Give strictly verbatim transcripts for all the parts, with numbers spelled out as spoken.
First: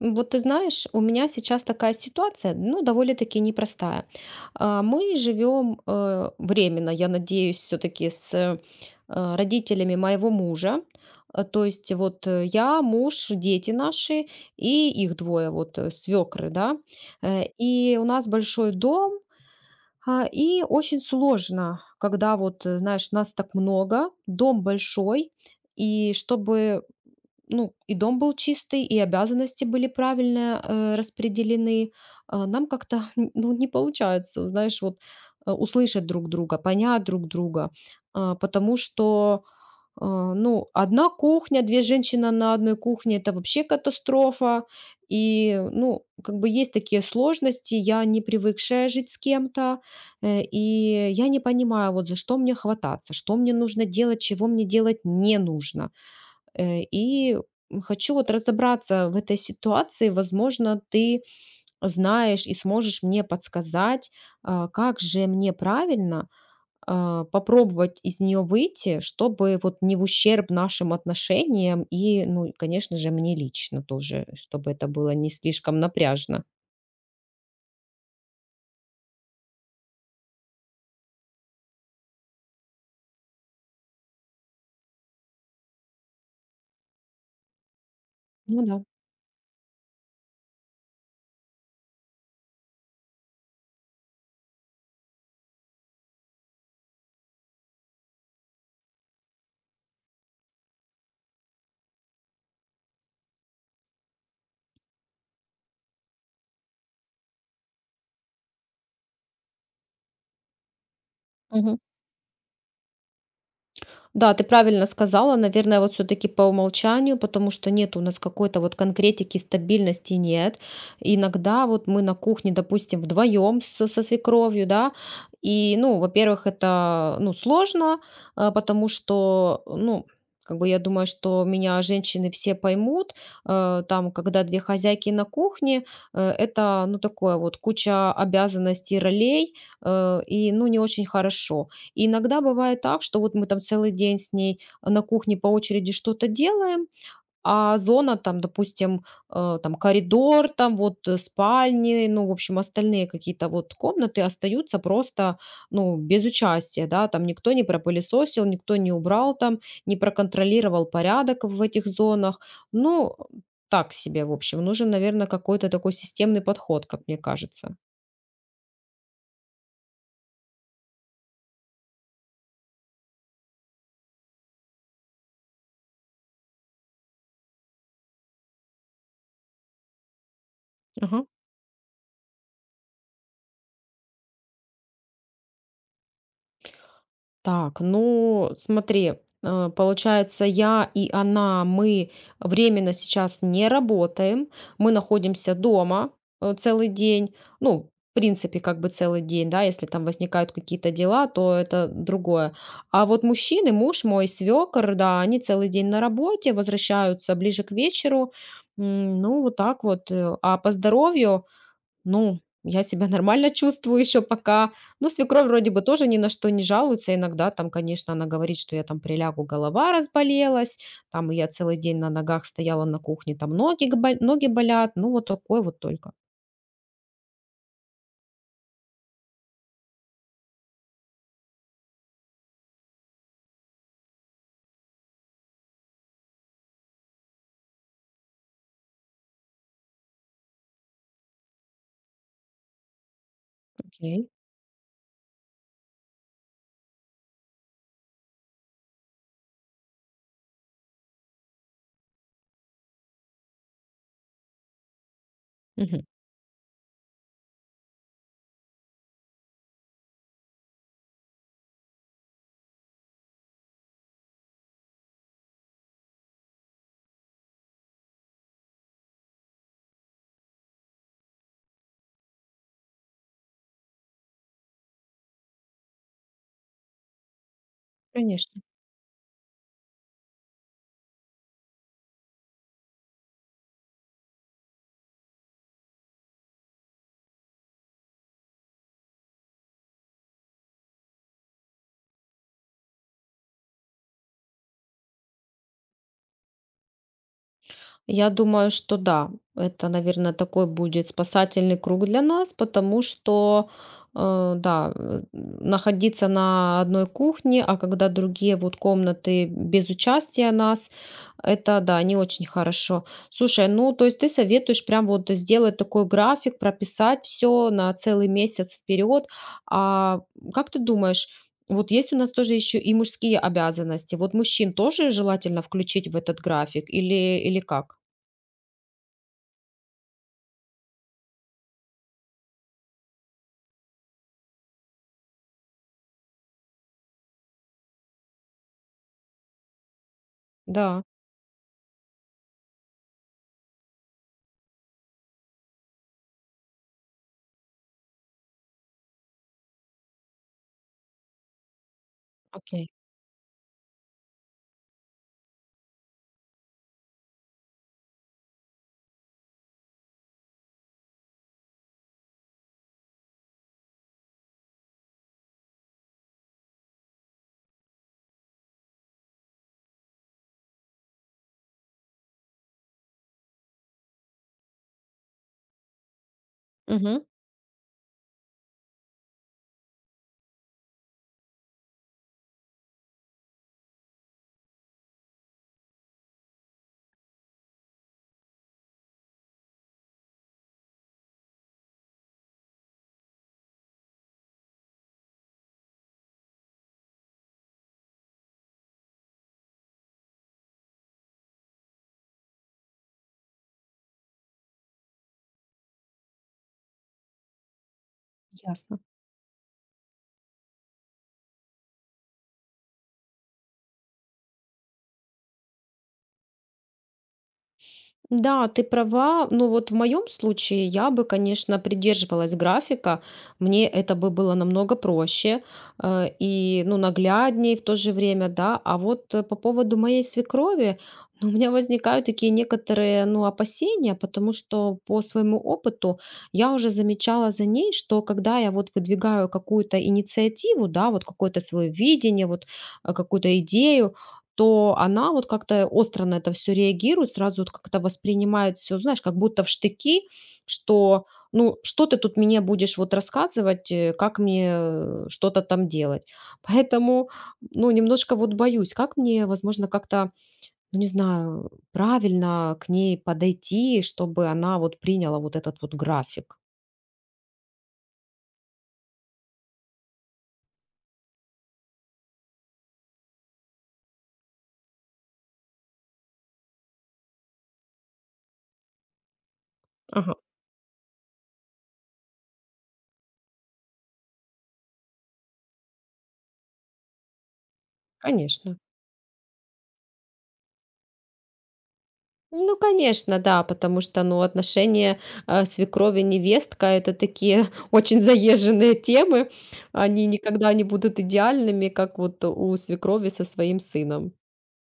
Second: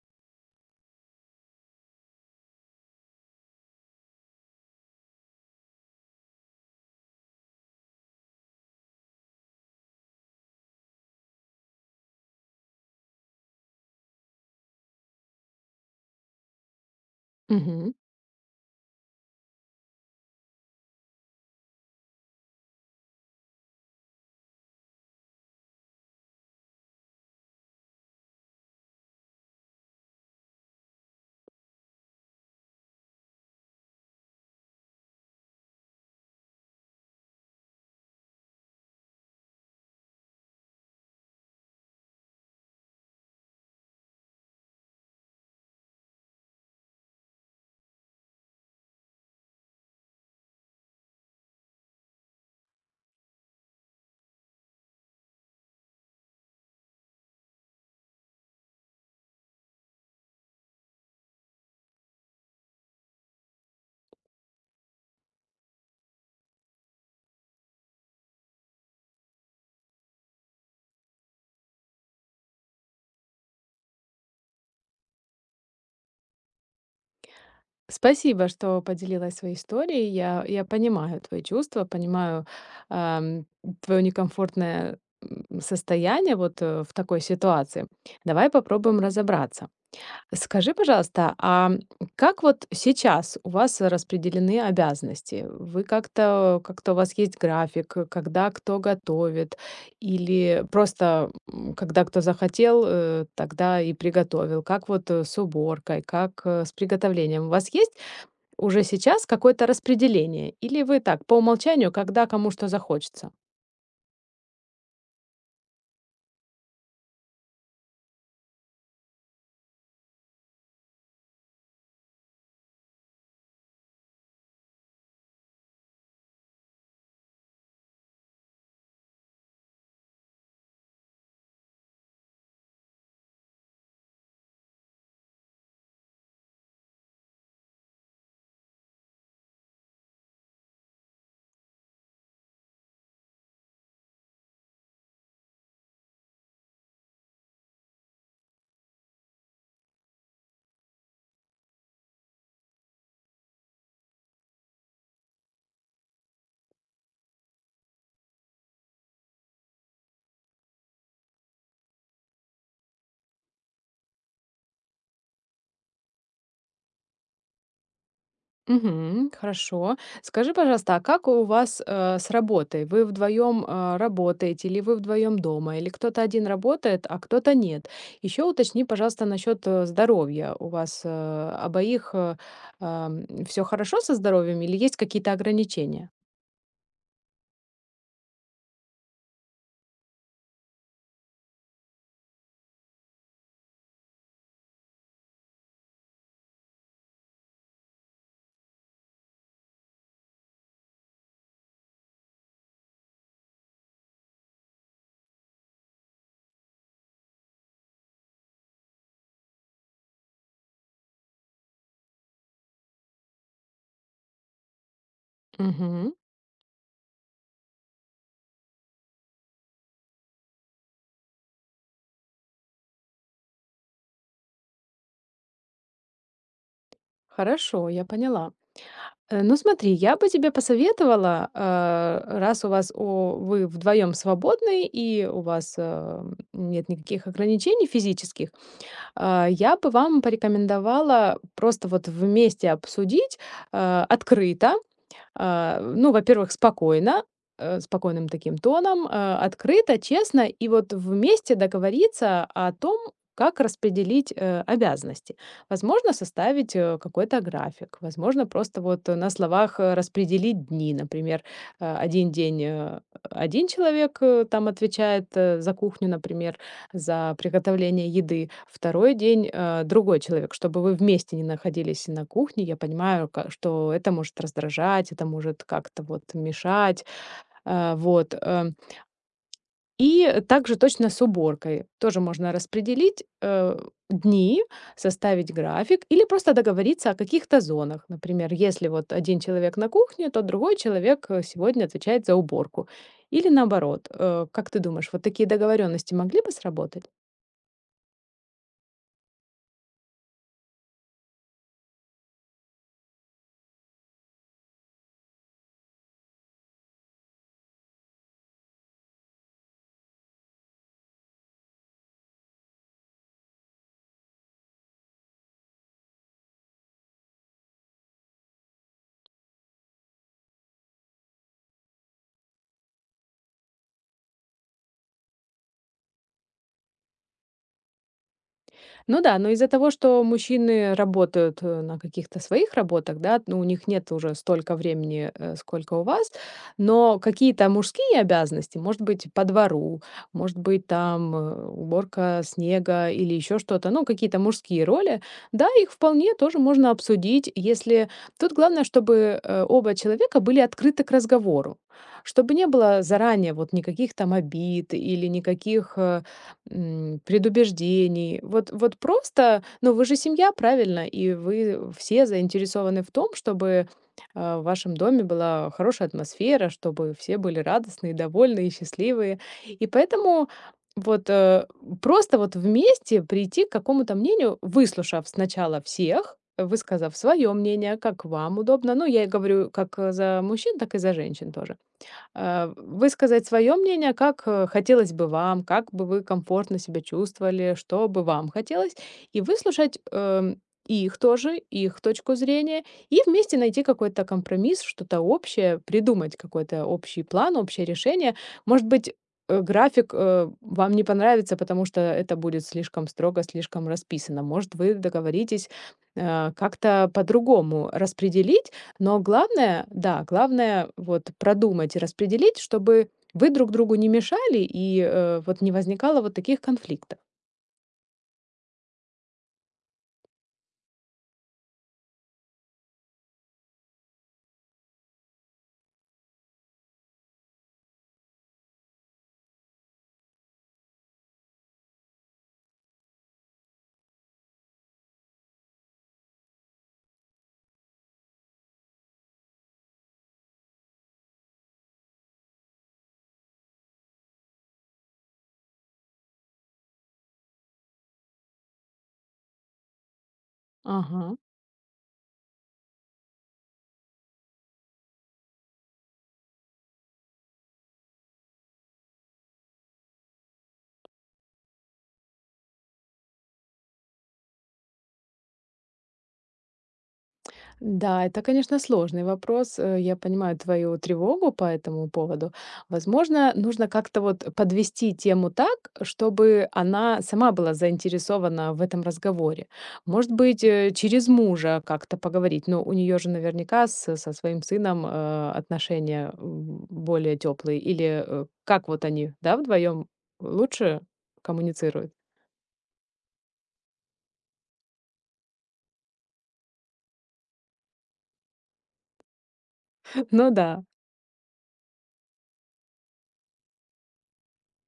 Вот ты знаешь, у меня сейчас такая ситуация, ну, довольно-таки непростая. А, Мы живем э, временно, я надеюсь, все-таки с э, родителями моего мужа. А, То есть вот э, я, муж, дети наши и их двое, вот э, свекры, да. Э, Мгм. И у нас большой дом, а, и очень сложно, когда вот, э, знаешь, нас так много, дом большой, и чтобы, ну, и дом был чистый, и обязанности были правильно, э, распределены. А нам как-то, ну, не получается, знаешь, вот, э, услышать друг друга, понять друг друга. А, потому что, а, ну, одна кухня, две женщины на одной кухне — это вообще катастрофа. И, ну, как бы есть такие сложности. Я не привыкшая жить с кем-то, э, и я не понимаю, вот за что мне хвататься, что мне нужно делать, чего мне делать не нужно. Э, и хочу вот разобраться в этой ситуации. Возможно, ты знаешь и сможешь мне подсказать, а, как же мне правильно, а, попробовать из нее выйти, чтобы вот не в ущерб нашим отношениям и, ну, конечно же, мне лично тоже, чтобы это было не слишком напряжно. Спасибо, что поделилась своей историей. Я, я понимаю твои чувства, понимаю ам, твое некомфортное м, состояние вот э, в такой ситуации. Давай Ну да. попробуем разобраться. Скажи, пожалуйста, а как вот сейчас у вас распределены обязанности? Вы как-то, как-то у вас есть график, э, когда кто готовит, или просто м, когда кто захотел, э, тогда и приготовил? Как вот э, с уборкой, как э, с приготовлением? У вас есть уже сейчас какое-то распределение? Или вы так, по умолчанию, когда кому что захочется? Да, ты правильно сказала. Наверное, вот все таки по умолчанию, потому что нет у нас какой-то вот конкретики, стабильности нет. Иногда вот мы на кухне, допустим, вдвоем с со свекровью, да. И, ну, во-первых, это, ну, сложно, а, потому что, ну, как бы я думаю, что меня женщины все поймут. Э, там, когда две хозяйки на кухне, э, это, ну, такое вот куча обязанностей, ролей, э, и, ну, не очень хорошо. И иногда бывает так, что вот мы там целый день с ней э, на кухне по очереди что-то делаем, а зона там, допустим, э, там коридор, там вот э, спальни, ну, в общем, остальные какие-то вот комнаты остаются просто, ну, без участия, да, там никто не пропылесосил, никто не убрал там, не проконтролировал порядок в этих зонах. Ну, так себе, в общем, нужен, наверное, какой-то такой системный подход, как мне кажется. Мгм. Хорошо. Скажи, пожалуйста, а как у вас, э, с работой? Вы вдвоем, э, работаете, или вы вдвоем дома, или кто-то один работает, а кто-то нет? Еще уточни, пожалуйста, насчет, э, здоровья. У вас, э, Ага. обоих, все хорошо со здоровьем или есть какие-то ограничения? Так, ну смотри, э, получается, я и она, мы временно сейчас не работаем, мы находимся дома э, целый день, ну, в принципе, как бы целый день, да, если там возникают какие-то дела, то это другое. А вот мужчины, муж мой, свекор, да, они целый день на работе, возвращаются ближе к вечеру. М, ну, вот так вот. э. А по здоровью, ну, я себя нормально чувствую еще пока. Ну, свекровь вроде бы тоже Мгм. ни на что не жалуется. Иногда там, конечно, она говорит, что я там прилягу, голова разболелась, там я целый день на ногах стояла на кухне, там ноги, гбо- ноги болят. Ну, вот такое вот только. Хорошо, я поняла. Э, ну смотри, я бы тебе посоветовала, э, раз у вас о вы вдвоем свободны и у вас, э, нет никаких ограничений физических. А, я бы вам порекомендовала просто вот вместе обсудить, а, Окей. открыто, а, ну, во-первых, спокойно, э, спокойным таким тоном, а, открыто, честно, и вот вместе договориться о том, как распределить, э, обязанности. Мгм. Возможно, составить, э, какой-то график, возможно, просто вот э, на словах, э, распределить дни. Например, э, один день, э, один человек, э, там отвечает, э, за кухню, например, за приготовление еды. Второй день, э, другой человек, чтобы вы вместе не находились на кухне. Я понимаю, ка- что это может раздражать, это может как-то вот мешать, э, вот. Конечно. э. И также точно с уборкой. Тоже можно распределить э, дни, составить график или просто договориться о каких-то зонах. Например, если вот один человек на кухне, то другой человек э, сегодня отвечает за уборку. Или наоборот. Э, как ты думаешь, вот такие договоренности могли бы сработать? Я думаю, что да, это, наверное, такой будет спасательный круг для нас, потому что, э, да, э, находиться на одной кухне, а когда другие вот комнаты без участия нас, это, да, не очень хорошо. Слушай, ну, то есть ты советуешь прям вот сделать такой график, прописать все на целый месяц вперед. А как ты думаешь, вот есть у нас тоже еще и мужские обязанности. Вот мужчин тоже желательно включить в этот график или, или как? Ну да, но из-за того, что мужчины работают э, на каких-то своих работах, да, ну, у них нет уже столько времени, э, сколько у вас, но какие-то мужские обязанности, может быть, по двору, может быть, Да, там э, уборка снега или еще что-то, ну, какие-то мужские роли, да, их вполне тоже можно обсудить, если. Тут главное, чтобы э, оба человека были открыты к разговору, чтобы не окей. было заранее вот никаких там обид или никаких э, м, предубеждений. Вот, вот просто, ну вы же семья, правильно? И вы все заинтересованы в том, чтобы а, в вашем доме была хорошая атмосфера, чтобы все были радостные, довольные, счастливые. И поэтому вот э, просто вот вместе прийти к какому-то мнению, выслушав сначала всех, высказав Мгм. свое мнение, как вам удобно. Ну, я и говорю как э, за мужчин, так и за женщин тоже э, высказать свое мнение, как э, хотелось бы вам, как бы вы комфортно себя чувствовали, что бы вам хотелось, и выслушать эм, их тоже, их точку зрения, и вместе найти какой-то компромисс, что-то общее, придумать какой-то общий план, общее решение. Может быть, э, график э, вам не понравится, потому что это будет слишком строго, слишком расписано. Может, вы договоритесь э, как-то по-другому распределить, Ясно. но главное, да, главное вот продумать и распределить, чтобы вы друг другу не мешали и э, вот не возникало вот таких конфликтов. Да, ты права. Ну вот в моем случае я бы, конечно, придерживалась графика. Мне это бы было намного проще, э, и, ну, нагляднее в то же время, да. А вот э, по поводу моей свекрови, ну, у меня возникают такие некоторые, ну, опасения, потому что по своему опыту я уже замечала за ней, что когда я вот выдвигаю какую-то инициативу, да, вот какое-то свое видение, вот э, какую-то идею, то она вот как-то остро на это все реагирует, сразу вот как-то воспринимает все, знаешь, как будто в штыки, что, Ага. ну, что ты тут мне будешь вот рассказывать, э, как мне, э, что-то там делать. Поэтому, ну, немножко вот боюсь, как мне, возможно, как-то, ну, не знаю, правильно к ней подойти, чтобы она вот приняла вот этот вот график. Да, это, конечно, сложный вопрос. Э, Я понимаю твою тревогу по этому поводу. Возможно, нужно как-то вот подвести тему так, чтобы она сама была заинтересована в этом разговоре. Может Ага, быть, э, через мужа как-то поговорить. Но у нее же наверняка с- со своим сыном э, отношения м, более теплые. Или э, конечно. как вот они, да, вдвоем лучше коммуницируют? Ну, конечно, да, потому что, ну, отношения э, свекровь и невестка – это такие очень заезженные темы. Они Ну никогда да. не будут идеальными, как вот у свекрови со своим сыном.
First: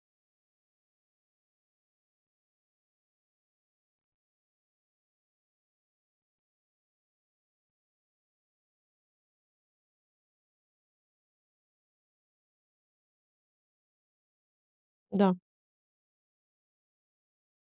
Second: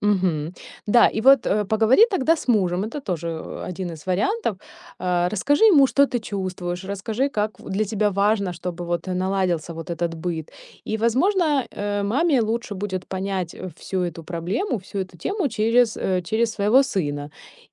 Мгм. Да, и вот, э, поговори тогда с мужем. Это тоже, э, один из вариантов. А, расскажи ему, что ты чувствуешь, расскажи, как в для тебя важно, чтобы вот наладился вот этот быт. И, возможно, э, маме лучше будет понять, э, всю эту проблему, всю эту Да. тему через, э, через своего сына.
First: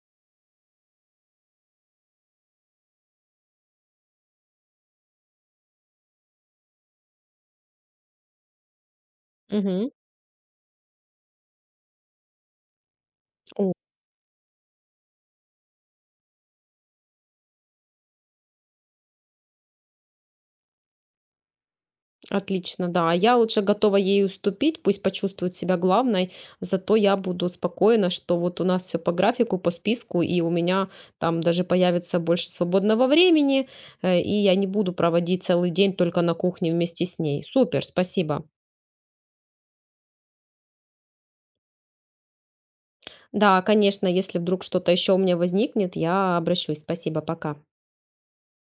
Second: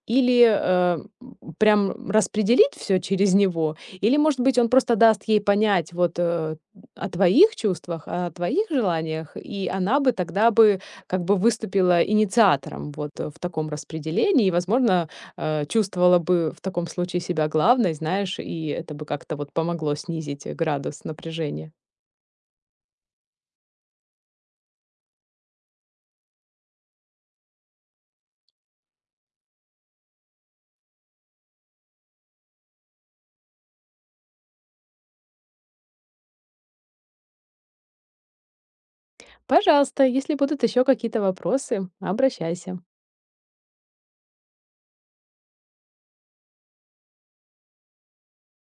Или, э, м, прям распределить все через него, или, может быть, он просто даст ей понять вот, э, о твоих чувствах, о твоих желаниях, и Мгм. она бы тогда бы как бы выступила инициатором вот, э, в таком О, распределении и, возможно, э, чувствовала бы в таком случае себя главной, знаешь, и это бы как-то вот помогло снизить, э, градус напряжения. отлично, да. А Я лучше готова ей уступить, пусть почувствует себя главной, зато я буду спокойна, что вот у нас все по графику, по списку, и у меня там даже появится больше свободного времени, э, и я не буду проводить целый день только на кухне вместе с ней. Супер, спасибо. Пожалуйста, если будут еще какие-то вопросы, обращайся. Да, конечно, если вдруг что-то еще у меня возникнет, я обращусь. Спасибо, пока.